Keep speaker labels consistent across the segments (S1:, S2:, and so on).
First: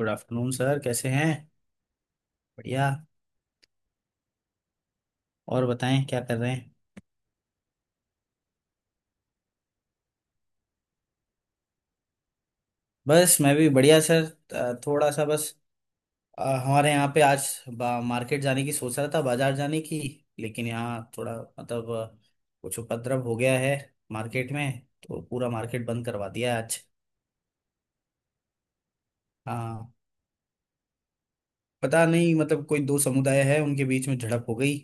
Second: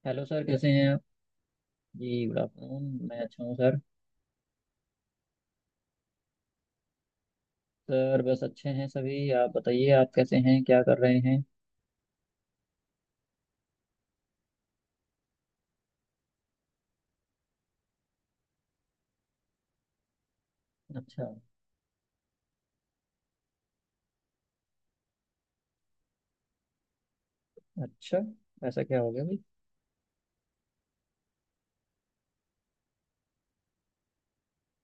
S1: Good
S2: hello sir
S1: afternoon
S2: कैसे
S1: sir.
S2: हैं आप।
S1: कैसे हैं?
S2: जी गुड आफ्टरनून।
S1: बढ़िया।
S2: मैं अच्छा हूँ सर।
S1: और बताएं क्या कर रहे हैं?
S2: सर बस अच्छे हैं सभी। आप बताइए आप कैसे हैं, क्या कर रहे हैं।
S1: बस मैं भी बढ़िया सर। थोड़ा सा बस। हमारे यहाँ पे आज मार्केट जाने की सोच रहा था, बाजार जाने की। लेकिन यहाँ
S2: अच्छा।
S1: थोड़ा मतलब कुछ उपद्रव हो गया है मार्केट में। तो पूरा मार्केट बंद करवा दिया है आज।
S2: अच्छा। ऐसा क्या हो गया भाई।
S1: हाँ। पता नहीं, मतलब कोई दो समुदाय है, उनके बीच में झड़प हो गई।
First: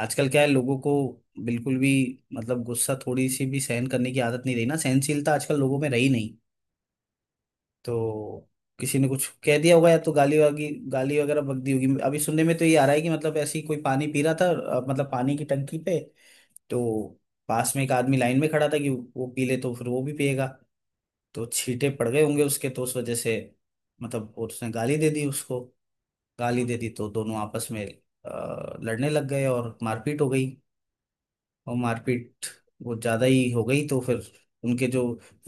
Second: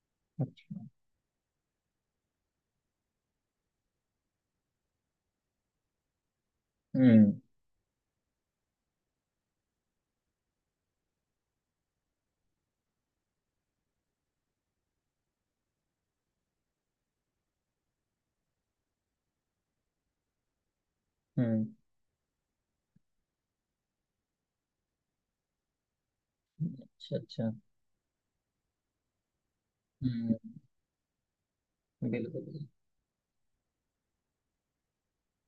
S1: आजकल क्या है लोगों
S2: अच्छा।
S1: को। बिल्कुल भी। मतलब गुस्सा, थोड़ी सी भी सहन करने की आदत नहीं रही ना, सहनशीलता आजकल लोगों में रही नहीं।
S2: हम्म।
S1: तो किसी ने कुछ कह दिया होगा, या तो गाली वागी गाली वगैरह बक दी होगी। अभी सुनने में तो ये आ रहा है कि मतलब ऐसे ही कोई पानी पी रहा था, मतलब पानी की टंकी पे। तो पास में एक आदमी लाइन में खड़ा था कि वो पी ले तो फिर वो भी पिएगा। तो
S2: हम्म।
S1: छींटे पड़ गए होंगे उसके, तो उस वजह से। मतलब वो, उसने गाली दे दी उसको। गाली दे दी तो
S2: अच्छा।
S1: दोनों
S2: अच्छा।
S1: आपस में लड़ने लग गए और मारपीट हो
S2: हम्म।
S1: गई। और मारपीट
S2: बिल्कुल।
S1: वो ज्यादा ही हो गई तो फिर उनके जो,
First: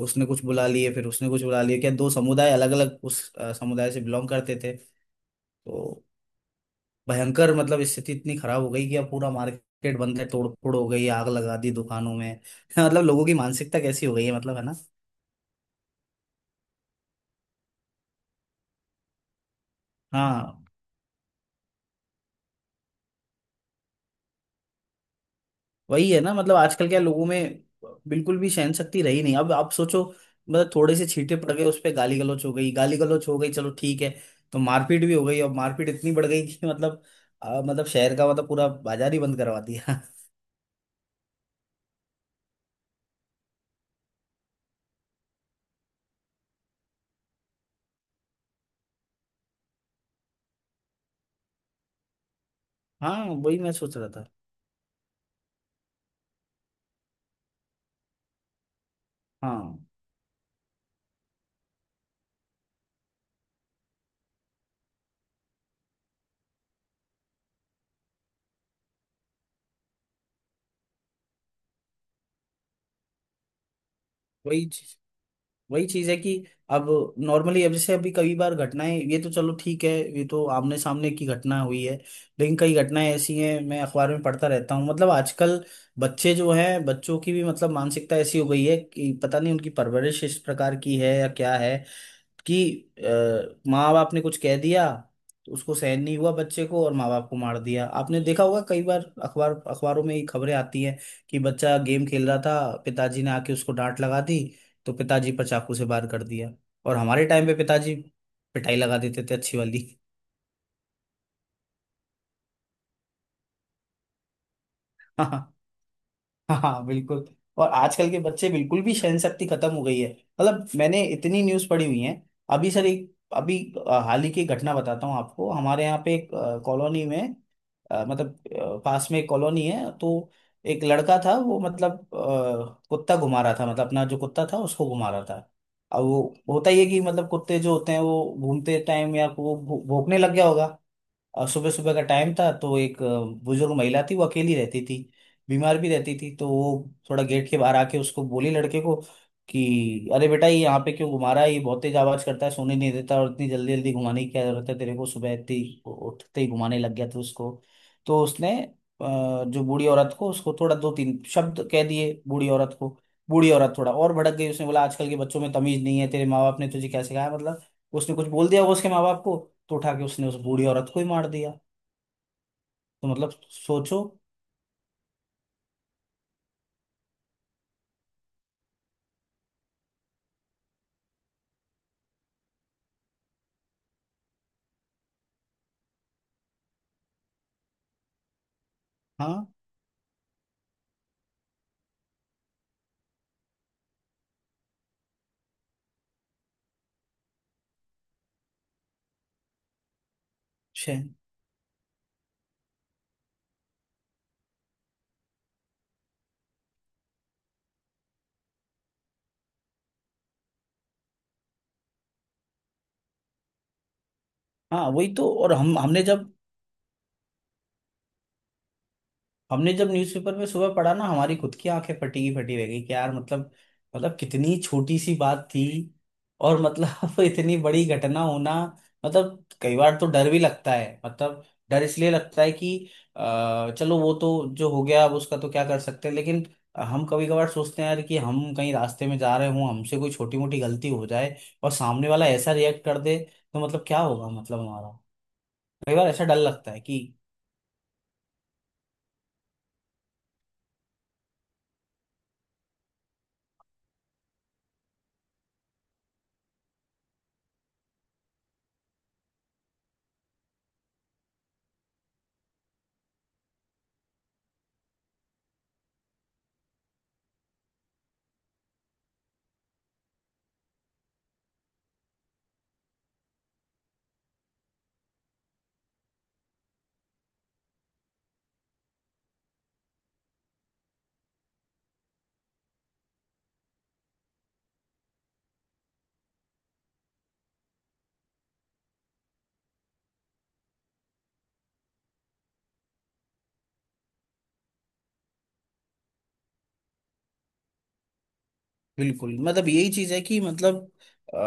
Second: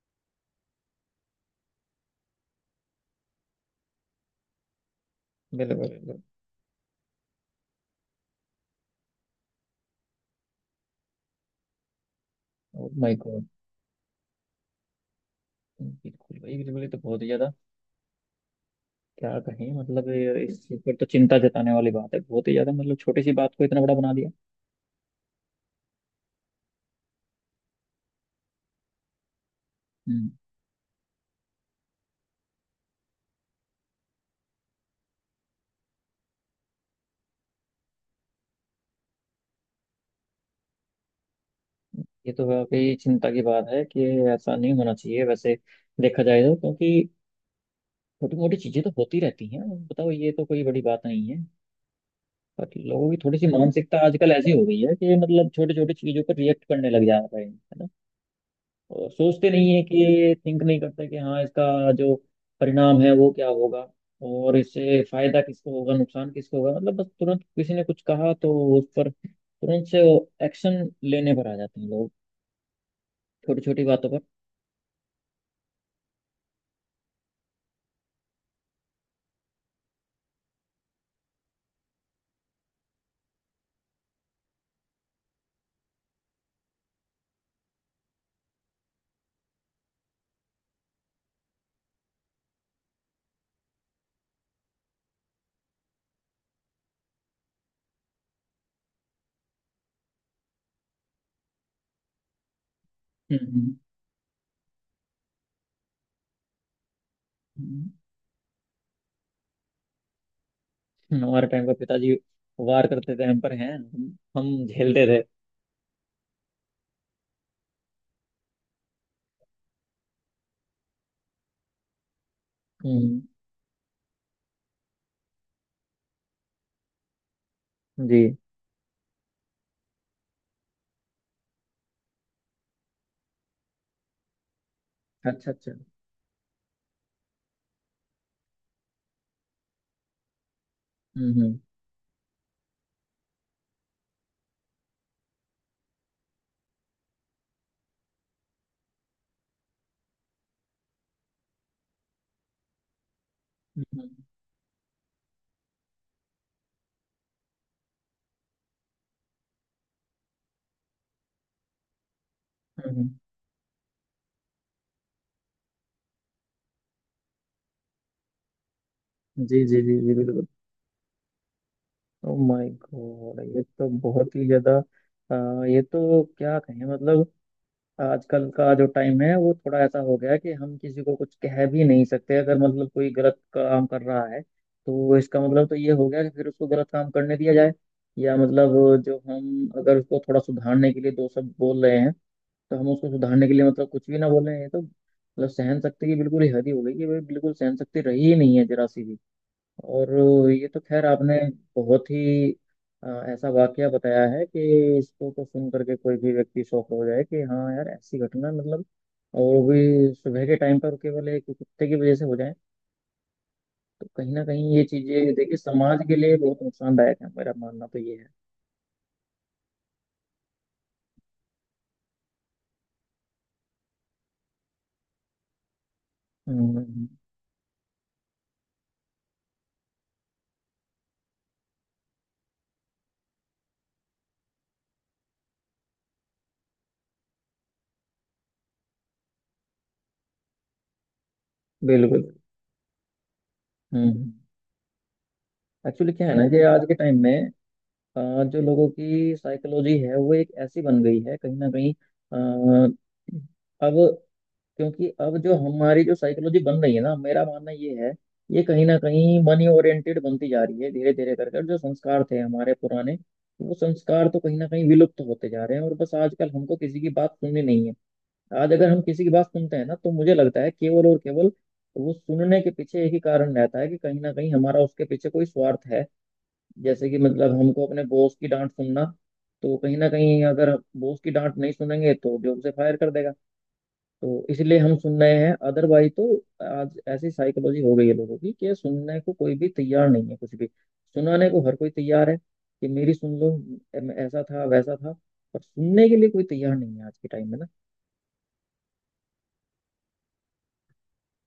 S1: उसने कुछ बुला लिए, फिर उसने कुछ बुला लिए, क्या दो समुदाय अलग अलग उस समुदाय से बिलोंग करते थे।
S2: बिल्कुल।
S1: तो
S2: बिल्कुल।
S1: भयंकर मतलब स्थिति इतनी खराब हो गई कि अब पूरा मार्केट बंद है, तोड़ फोड़ हो गई, आग लगा दी दुकानों में।
S2: ओह
S1: मतलब
S2: माय
S1: लोगों की
S2: गॉड।
S1: मानसिकता कैसी हो गई है, मतलब है ना।
S2: बिल्कुल भाई, बिल्कुल, ये तो बहुत ही ज़्यादा। क्या कहें मतलब
S1: हाँ,
S2: इस चीज़ पर तो चिंता जताने वाली बात है, बहुत ही ज़्यादा। मतलब छोटी सी बात को इतना बड़ा बना दिया।
S1: वही है ना। मतलब आजकल क्या लोगों में बिल्कुल भी सहन शक्ति रही नहीं। अब आप सोचो।
S2: हम्म।
S1: मतलब थोड़े से छींटे पड़ गए, उस पर गाली गलौच हो गई, गाली गलौच हो गई, चलो ठीक है। तो मारपीट भी हो गई और मारपीट इतनी बढ़ गई कि मतलब मतलब शहर का, मतलब पूरा बाजार ही बंद करवा दिया।
S2: ये तो वाकई चिंता की बात है कि ऐसा नहीं होना चाहिए। वैसे देखा जाए तो क्योंकि छोटी मोटी चीजें तो होती रहती हैं। बताओ, ये तो कोई बड़ी बात नहीं है। पर लोगों की
S1: हाँ,
S2: थोड़ी सी
S1: वही मैं सोच
S2: मानसिकता
S1: रहा था।
S2: आजकल ऐसी हो गई है कि मतलब छोटी छोटी चीजों पर रिएक्ट करने लग जा रहे हैं, है ना। और सोचते नहीं
S1: हाँ,
S2: है कि थिंक नहीं करते कि हाँ इसका जो परिणाम है वो क्या होगा। और इससे फायदा किसको होगा, नुकसान किसको होगा, मतलब बस तुरंत किसी ने कुछ कहा तो उस पर तुरंत से वो एक्शन लेने पर आ जाते हैं लोग, छोटी छोटी बातों पर।
S1: वही चीज। वही चीज है कि अब, नॉर्मली अब जैसे अभी कई बार घटनाएं, ये तो चलो ठीक है। ये तो आमने सामने की घटना हुई है। लेकिन कई घटनाएं ऐसी हैं, मैं अखबार में पढ़ता रहता हूँ, मतलब आजकल बच्चे जो हैं, बच्चों की भी मतलब मानसिकता ऐसी हो गई है कि पता नहीं उनकी परवरिश इस प्रकार की है या क्या है। कि माँ बाप ने कुछ कह दिया तो उसको सहन नहीं हुआ बच्चे को, और माँ बाप को मार दिया। आपने देखा होगा कई बार, अखबारों में ये खबरें आती हैं। कि बच्चा गेम खेल रहा था, पिताजी ने आके उसको
S2: हम्म।
S1: डांट लगा दी, तो पिताजी पर चाकू से वार कर दिया। और हमारे टाइम पे
S2: हम्म।
S1: पिताजी पिटाई लगा देते थे, अच्छी वाली।
S2: हमारे टाइम पर पिताजी वार करते थे हम पर। हैं हम झेलते थे।
S1: हाँ बिल्कुल। और आजकल के बच्चे, बिल्कुल भी सहन शक्ति खत्म हो गई है। मतलब मैंने इतनी न्यूज़ पढ़ी हुई है। अभी सर एक
S2: हम्म।
S1: अभी हाल ही की घटना बताता हूँ आपको। हमारे यहाँ पे एक कॉलोनी में,
S2: जी।
S1: मतलब पास में एक कॉलोनी है, तो एक लड़का था वो मतलब कुत्ता घुमा रहा था, मतलब अपना जो कुत्ता था उसको घुमा रहा था।
S2: अच्छा अच्छा।
S1: अब वो होता ही है कि मतलब कुत्ते जो होते हैं वो घूमते टाइम या वो भौंकने लग गया होगा।
S2: हम्म।
S1: और
S2: हम्म।
S1: सुबह सुबह का टाइम था तो एक बुजुर्ग महिला थी, वो अकेली रहती थी। बीमार भी रहती थी, तो वो थोड़ा गेट के बाहर आके उसको बोली, लड़के को, कि अरे बेटा, ये यहाँ पे क्यों घुमा रहा है? ये बहुत तेज आवाज करता है, सोने नहीं देता, और इतनी जल्दी जल्दी
S2: हम्म।
S1: घुमाने की क्या जरूरत है तेरे को? सुबह इतनी उठते ही घुमाने लग गया था उसको। तो उसने जो बूढ़ी औरत को, उसको थोड़ा दो तीन शब्द कह दिए बूढ़ी औरत को।
S2: हम्म। हम्म।
S1: बूढ़ी औरत थोड़ा और भड़क गई, उसने बोला आजकल के बच्चों में तमीज नहीं है, तेरे माँ बाप ने तुझे क्या सिखाया, मतलब। उसने कुछ बोल दिया होगा उसके माँ बाप को।
S2: जी
S1: तो
S2: जी
S1: उठा
S2: जी
S1: के
S2: जी,
S1: उसने उस
S2: बिल्कुल।
S1: बूढ़ी औरत को ही मार दिया।
S2: ओ माय
S1: तो
S2: गॉड,
S1: मतलब
S2: ये तो
S1: सोचो।
S2: बहुत ही ज्यादा। ये तो क्या कहें, मतलब आजकल का जो टाइम है वो थोड़ा ऐसा हो गया है कि हम किसी को कुछ कह भी नहीं सकते। अगर मतलब कोई गलत काम कर रहा है तो इसका मतलब तो ये हो गया कि फिर उसको गलत काम करने दिया जाए, या मतलब जो
S1: हाँ।
S2: हम अगर उसको थोड़ा सुधारने के लिए दो शब्द बोल रहे हैं तो हम उसको सुधारने के लिए मतलब कुछ भी ना बोले। ये तो मतलब सहन शक्ति की बिल्कुल ही हद ही हो गई कि भाई बिल्कुल सहन शक्ति रही ही नहीं है, जरा सी भी। और ये तो
S1: शे
S2: खैर आपने बहुत ही अ, ऐसा वाकया बताया है कि इसको तो सुन करके कोई भी व्यक्ति शॉक हो जाए कि हाँ यार ऐसी घटना, मतलब। और वो भी सुबह के टाइम पर, केवल एक कुत्ते की वजह से हो जाए, तो कहीं ना कहीं ये
S1: हाँ, वही तो।
S2: चीजें
S1: और
S2: देखिए
S1: हम
S2: समाज के लिए बहुत नुकसानदायक है। मेरा मानना तो ये है।
S1: हमने जब न्यूज़पेपर में सुबह पढ़ा ना, हमारी खुद की आंखें फटी की फटी रह गई कि यार, मतलब, मतलब कितनी छोटी सी बात थी। और
S2: हम्म।
S1: मतलब, इतनी बड़ी घटना होना। मतलब कई बार तो डर भी लगता है, मतलब, डर इसलिए लगता है कि चलो, वो तो जो हो गया अब उसका तो क्या कर सकते हैं, लेकिन हम कभी कभार सोचते हैं यार कि हम कहीं रास्ते में जा रहे हों, हमसे कोई छोटी मोटी गलती हो जाए और सामने
S2: बिल्कुल।
S1: वाला ऐसा रिएक्ट कर दे, तो मतलब क्या होगा
S2: हम्म।
S1: मतलब हमारा। कई बार
S2: एक्चुअली
S1: ऐसा
S2: क्या है
S1: डर
S2: ना कि
S1: लगता
S2: आज
S1: है
S2: के
S1: कि
S2: टाइम में जो लोगों की साइकोलॉजी है वो एक ऐसी बन गई है कहीं ना कहीं। अ, अब क्योंकि अब जो हमारी जो साइकोलॉजी बन रही है ना, मेरा मानना ये है। ये कहीं ना कहीं मनी ओरिएंटेड बनती जा रही है धीरे धीरे करके, और जो संस्कार थे हमारे पुराने, वो संस्कार तो कहीं ना कहीं विलुप्त होते जा रहे हैं। और बस आजकल हमको किसी की बात सुननी नहीं है। आज अगर हम किसी की बात सुनते हैं ना, तो मुझे लगता है केवल और केवल वो सुनने के पीछे एक ही कारण रहता है कि कहीं ना कहीं हमारा उसके पीछे कोई स्वार्थ है। जैसे कि मतलब हमको अपने बॉस की डांट सुनना, तो कहीं ना कहीं अगर बॉस की डांट नहीं सुनेंगे तो जॉब से फायर कर देगा, तो इसलिए हम सुन रहे हैं। अदरवाइज तो आज ऐसी साइकोलॉजी हो गई है लोगों की कि सुनने को कोई भी तैयार नहीं है, कुछ भी। सुनाने को हर कोई तैयार है कि मेरी सुन लो, ऐसा था वैसा था। पर सुनने के लिए कोई तैयार नहीं है आज के टाइम में ना।
S1: बिल्कुल मतलब यही चीज है कि मतलब अ,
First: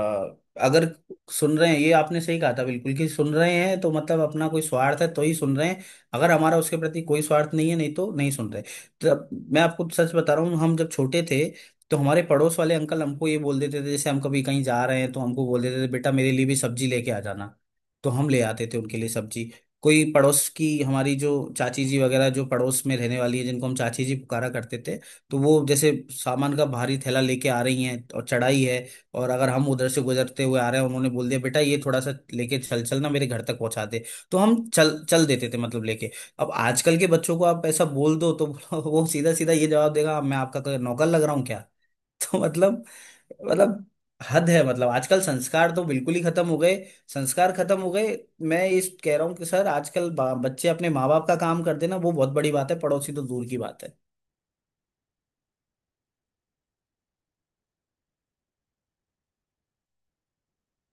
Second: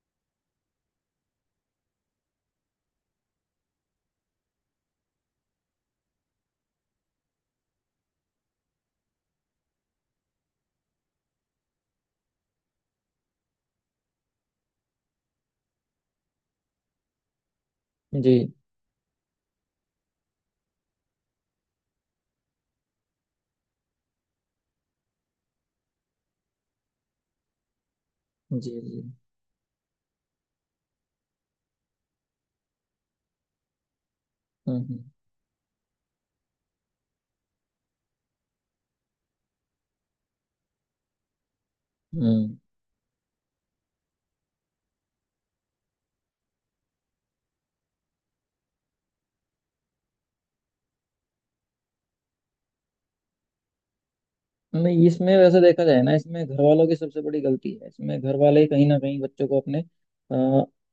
S1: अगर सुन रहे हैं, ये आपने सही कहा था बिल्कुल, कि सुन रहे हैं तो मतलब अपना कोई स्वार्थ है तो ही सुन रहे हैं। अगर हमारा उसके प्रति कोई स्वार्थ नहीं है, नहीं तो नहीं सुन रहे। तब मैं आपको सच बता रहा हूँ, हम जब छोटे थे, तो हमारे पड़ोस वाले अंकल हमको ये बोल देते थे, जैसे हम कभी कहीं जा रहे हैं तो हमको बोल देते थे, बेटा मेरे लिए भी सब्जी लेके आ जाना। तो हम
S2: जी
S1: ले आते थे उनके लिए सब्जी। कोई पड़ोस की हमारी जो चाची जी वगैरह, जो पड़ोस में रहने वाली है, जिनको हम चाची जी पुकारा करते थे। तो वो जैसे सामान का भारी थैला लेके आ रही हैं और चढ़ाई
S2: जी
S1: है,
S2: जी।
S1: और अगर हम उधर से गुजरते हुए आ रहे हैं, उन्होंने बोल दिया बेटा ये थोड़ा सा लेके चल चल ना, मेरे घर तक पहुंचा दे। तो हम
S2: हम्म।
S1: चल
S2: हम्म।
S1: चल देते थे, मतलब लेके। अब आजकल के बच्चों को आप ऐसा बोल दो तो वो सीधा सीधा ये जवाब देगा, मैं आपका कोई नौकर लग रहा हूँ क्या। तो
S2: हम्म।
S1: मतलब, मतलब हद है, मतलब आजकल संस्कार तो बिल्कुल ही खत्म हो गए। संस्कार खत्म हो गए। मैं इस कह रहा हूँ कि सर आजकल बच्चे अपने माँ बाप का काम करते ना, वो बहुत बड़ी बात है, पड़ोसी तो दूर की बात है।
S2: नहीं, इसमें वैसे देखा जाए ना, इसमें घर वालों की सबसे बड़ी गलती है। इसमें घर वाले कहीं ना कहीं बच्चों को अपने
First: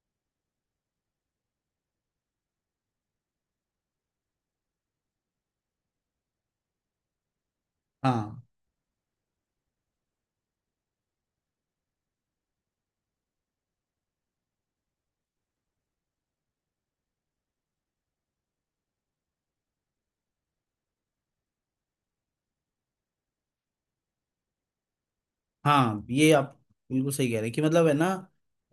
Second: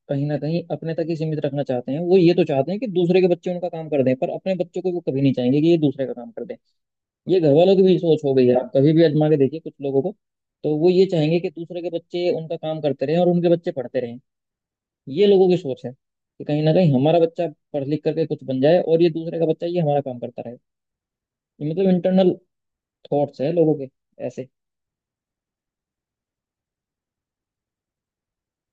S2: कहीं ना कहीं अपने तक ही सीमित रखना चाहते हैं। वो ये तो चाहते हैं कि दूसरे के बच्चे उनका काम कर दें पर अपने बच्चों को वो कभी नहीं चाहेंगे कि ये दूसरे का काम कर दें। ये घर वालों की भी सोच हो
S1: हाँ
S2: गई है। आप कभी भी आजमा के देखिए कुछ लोगों को, तो वो ये चाहेंगे कि दूसरे के बच्चे उनका काम करते रहें और उनके बच्चे पढ़ते रहें। ये लोगों की सोच है कि कहीं ना कहीं हमारा बच्चा पढ़ लिख करके कुछ बन जाए और ये दूसरे का बच्चा ये हमारा काम करता रहे। ये मतलब इंटरनल थॉट्स है लोगों के ऐसे।
S1: हाँ, ये आप बिल्कुल सही कह रहे हैं कि, मतलब है ना,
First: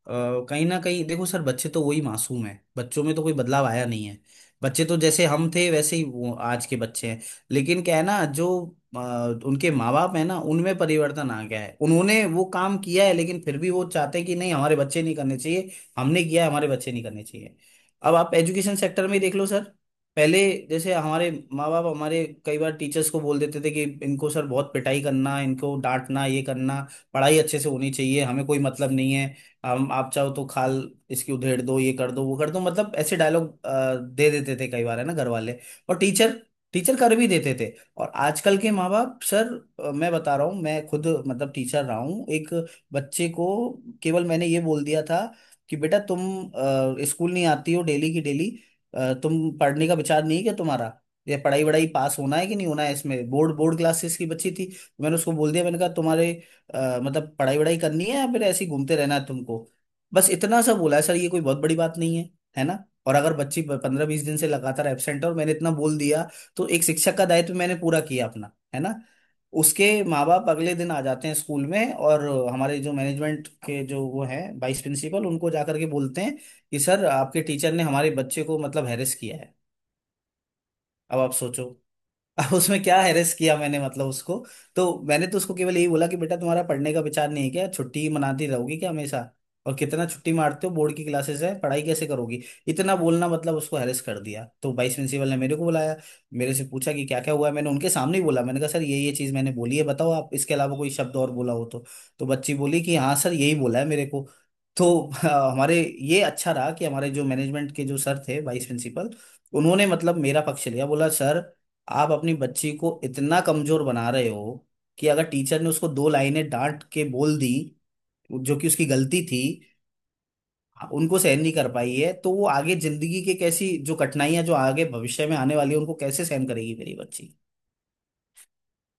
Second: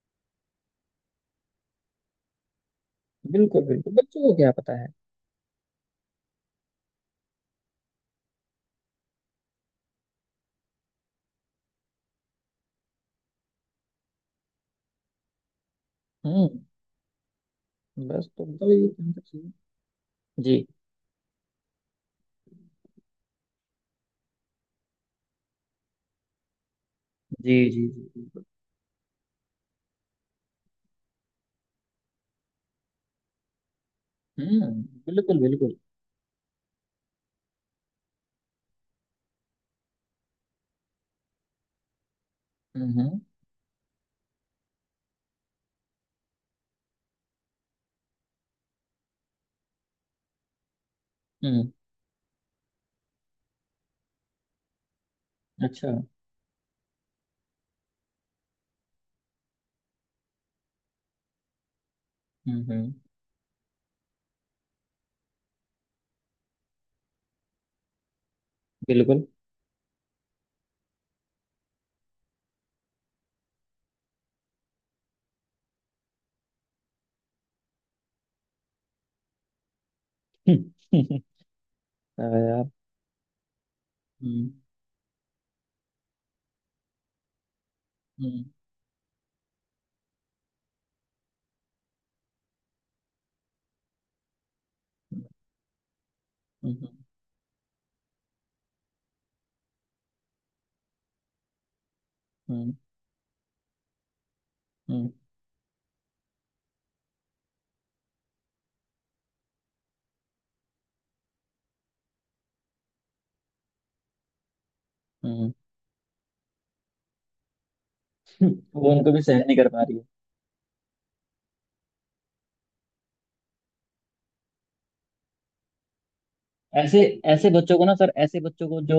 S1: अ, कहीं ना कहीं देखो सर, बच्चे तो वही मासूम है, बच्चों में तो कोई
S2: बिल्कुल
S1: बदलाव आया
S2: बिल्कुल,
S1: नहीं है।
S2: बच्चों को क्या पता
S1: बच्चे
S2: है।
S1: तो जैसे हम थे वैसे ही वो आज के बच्चे हैं। लेकिन क्या है ना जो, अ, उनके माँ बाप है ना, उनमें परिवर्तन आ गया है, उन्होंने वो काम किया है, लेकिन फिर भी वो चाहते हैं कि नहीं हमारे बच्चे नहीं करने चाहिए। हमने किया है,
S2: हम्म।
S1: हमारे बच्चे नहीं करने चाहिए। अब
S2: बस
S1: आप
S2: तो बताओ,
S1: एजुकेशन
S2: ये
S1: सेक्टर
S2: कौन
S1: में ही
S2: सा
S1: देख
S2: चीज
S1: लो
S2: है?
S1: सर। पहले
S2: जी
S1: जैसे हमारे माँ बाप हमारे कई बार टीचर्स को बोल देते थे कि इनको सर बहुत पिटाई करना, इनको डांटना, ये करना। पढ़ाई
S2: जी
S1: अच्छे से
S2: जी
S1: होनी
S2: जी,
S1: चाहिए,
S2: बिल्कुल।
S1: हमें कोई मतलब नहीं है। हम, आप चाहो तो खाल इसकी उधेड़ दो, ये कर दो, वो कर दो, मतलब ऐसे डायलॉग दे देते थे
S2: हम्म।
S1: कई बार है ना घर
S2: बिल्कुल
S1: वाले।
S2: बिल्कुल।
S1: और टीचर टीचर कर भी देते थे। और आजकल के माँ बाप सर, मैं बता रहा हूँ, मैं खुद मतलब टीचर रहा हूँ। एक
S2: हम्म। हम्म।
S1: बच्चे को केवल मैंने ये बोल दिया था कि बेटा तुम स्कूल नहीं आती हो डेली की डेली, तुम पढ़ने का विचार नहीं है क्या तुम्हारा? ये पढ़ाई
S2: हम्म।
S1: वढ़ाई पास होना है कि नहीं होना है इसमें? बोर्ड बोर्ड क्लासेस की बच्ची थी, तो मैंने उसको बोल दिया, मैंने कहा
S2: अच्छा।
S1: तुम्हारे मतलब पढ़ाई वढ़ाई करनी है या फिर ऐसे ही घूमते रहना है तुमको? बस इतना सा बोला है सर, ये कोई बहुत बड़ी बात नहीं है,
S2: हम्म।
S1: है ना।
S2: हम्म।
S1: और अगर बच्ची 15-20 दिन से लगातार एब्सेंट है और मैंने इतना बोल दिया, तो एक शिक्षक का दायित्व मैंने पूरा किया अपना, है ना।
S2: बिल्कुल।
S1: उसके माँ बाप अगले दिन आ जाते हैं स्कूल में, और हमारे जो मैनेजमेंट के जो वो हैं वाइस प्रिंसिपल, उनको जा करके बोलते हैं कि सर आपके टीचर ने हमारे बच्चे को मतलब हैरेस किया है।
S2: हम्म।
S1: अब आप सोचो।
S2: हाँ
S1: अब
S2: यार।
S1: उसमें क्या हेरेस किया मैंने मतलब उसको।
S2: हम्म।
S1: तो मैंने तो उसको केवल यही बोला कि बेटा तुम्हारा पढ़ने का विचार नहीं है क्या? छुट्टी ही
S2: हम्म।
S1: मनाती रहोगी क्या हमेशा? और कितना छुट्टी मारते हो, बोर्ड की क्लासेस है, पढ़ाई कैसे करोगी? इतना बोलना मतलब उसको हेरेस कर दिया, तो वाइस प्रिंसिपल ने मेरे को बुलाया। मेरे से
S2: हम्म।
S1: पूछा
S2: हम्म।
S1: कि क्या क्या हुआ है, मैंने उनके सामने ही बोला, मैंने कहा सर ये चीज़ मैंने बोली है, बताओ आप इसके अलावा कोई शब्द और बोला हो तो। तो बच्ची
S2: हम्म।
S1: बोली कि हाँ सर, यही बोला है मेरे को। तो हमारे ये अच्छा रहा कि हमारे जो मैनेजमेंट के जो सर थे, वाइस प्रिंसिपल, उन्होंने मतलब मेरा पक्ष लिया, बोला सर आप अपनी बच्ची को इतना कमजोर बना रहे हो कि अगर
S2: हम्म।
S1: टीचर ने उसको दो लाइनें डांट के बोल दी,
S2: हम्म।
S1: जो कि उसकी
S2: वो उनको भी
S1: गलती
S2: सहन
S1: थी,
S2: नहीं कर पा रही है।
S1: उनको सहन नहीं कर पाई है, तो वो आगे जिंदगी के कैसी जो कठिनाइयां जो आगे भविष्य में आने वाली है, उनको कैसे सहन करेगी मेरी
S2: ऐसे
S1: बच्ची।
S2: ऐसे बच्चों को ना सर, ऐसे बच्चों को जो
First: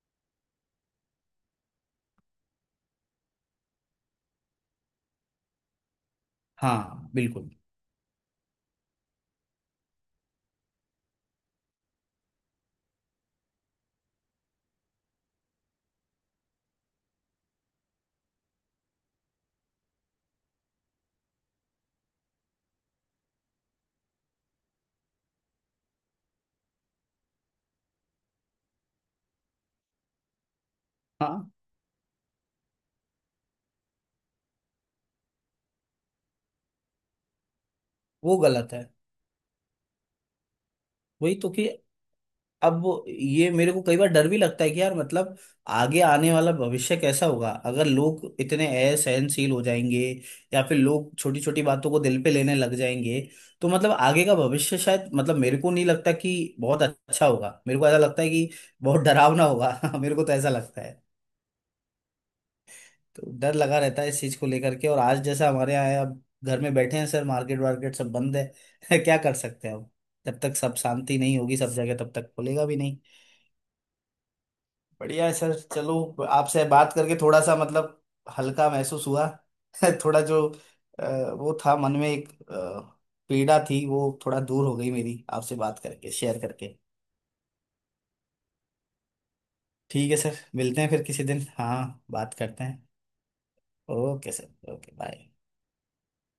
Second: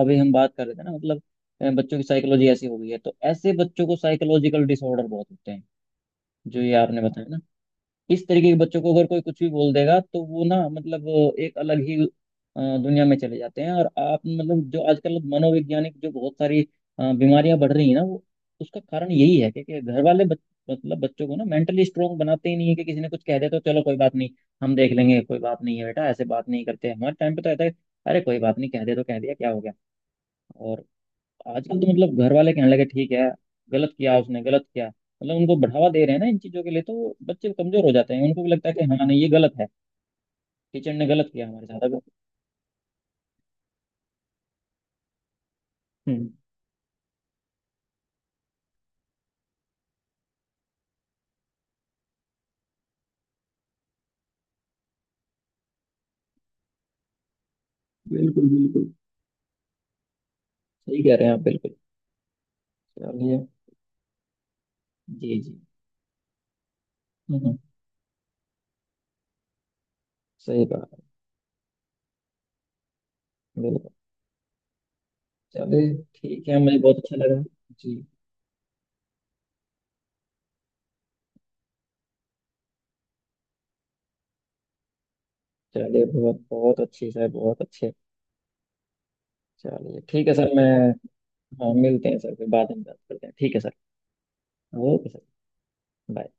S2: अभी हम बात कर रहे थे ना, मतलब बच्चों की साइकोलॉजी ऐसी हो गई है, तो ऐसे बच्चों को साइकोलॉजिकल डिसऑर्डर बहुत होते हैं। जो ये आपने
S1: हाँ
S2: बताया,
S1: बिल्कुल।
S2: इस तरीके के बच्चों को अगर कोई कुछ भी बोल देगा तो वो ना मतलब एक अलग ही दुनिया में चले जाते हैं। और आप मतलब जो आजकल मनोवैज्ञानिक जो बहुत सारी बीमारियां बढ़ रही हैं ना, वो उसका कारण यही है क्योंकि घर वाले मतलब बच्चों को ना मेंटली स्ट्रोंग बनाते ही नहीं है कि किसी ने कुछ कह दे तो चलो कोई बात नहीं, हम देख लेंगे, कोई बात नहीं है बेटा, ऐसे बात नहीं करते, हमारे टाइम पे तो ऐसा है। अरे कोई बात नहीं, कह दे तो कह दिया, क्या हो गया। और
S1: हाँ,
S2: आजकल तो मतलब घर वाले कहने लगे ठीक है, गलत किया, उसने गलत किया, मतलब उनको बढ़ावा दे रहे हैं ना इन चीजों के लिए, तो बच्चे कमजोर हो जाते हैं।
S1: वो
S2: उनको भी लगता
S1: गलत
S2: है
S1: है।
S2: कि हाँ नहीं ये गलत है, टीचर ने गलत
S1: वही
S2: किया
S1: तो
S2: हमारे
S1: कि
S2: साथ, अगर।
S1: अब ये मेरे को कई बार डर भी लगता है कि यार मतलब, आगे
S2: हम्म।
S1: आने वाला भविष्य कैसा होगा अगर लोग इतने असहनशील हो जाएंगे, या फिर लोग छोटी छोटी बातों को दिल पे लेने लग जाएंगे। तो मतलब आगे का भविष्य, शायद मतलब मेरे को नहीं लगता कि बहुत अच्छा होगा, मेरे को ऐसा लगता है
S2: बिल्कुल
S1: कि
S2: बिल्कुल।
S1: बहुत डरावना होगा। मेरे को तो ऐसा लगता है।
S2: सही कह रहे हैं आप, बिल्कुल।
S1: तो
S2: चलिए।
S1: डर लगा रहता है इस चीज को लेकर के, और आज
S2: जी
S1: जैसा
S2: जी।
S1: हमारे यहाँ है, अब घर में बैठे हैं सर,
S2: हम्म।
S1: मार्केट वार्केट सब बंद है। क्या कर सकते हैं अब। जब तक
S2: सही
S1: सब
S2: बात है।
S1: शांति नहीं होगी सब जगह, तब तक खुलेगा भी नहीं।
S2: बिल्कुल।
S1: बढ़िया है सर,
S2: चलिए
S1: चलो।
S2: ठीक है,
S1: आपसे
S2: मुझे
S1: बात
S2: बहुत अच्छा
S1: करके थोड़ा
S2: लगा।
S1: सा
S2: जी।
S1: मतलब हल्का महसूस हुआ। थोड़ा जो वो था मन में, एक पीड़ा थी, वो थोड़ा दूर हो गई मेरी आपसे बात
S2: चलिए
S1: करके, शेयर
S2: बहुत
S1: करके।
S2: बहुत अच्छी सर, बहुत अच्छे। चलिए
S1: ठीक है
S2: ठीक है
S1: सर,
S2: सर, मैं।
S1: मिलते हैं फिर किसी दिन,
S2: हाँ
S1: हाँ
S2: मिलते हैं
S1: बात
S2: सर, फिर
S1: करते
S2: बाद
S1: हैं।
S2: में बात करते हैं, ठीक है sir.
S1: Okay sir, okay,
S2: okay sir.
S1: Bye.
S2: Bye.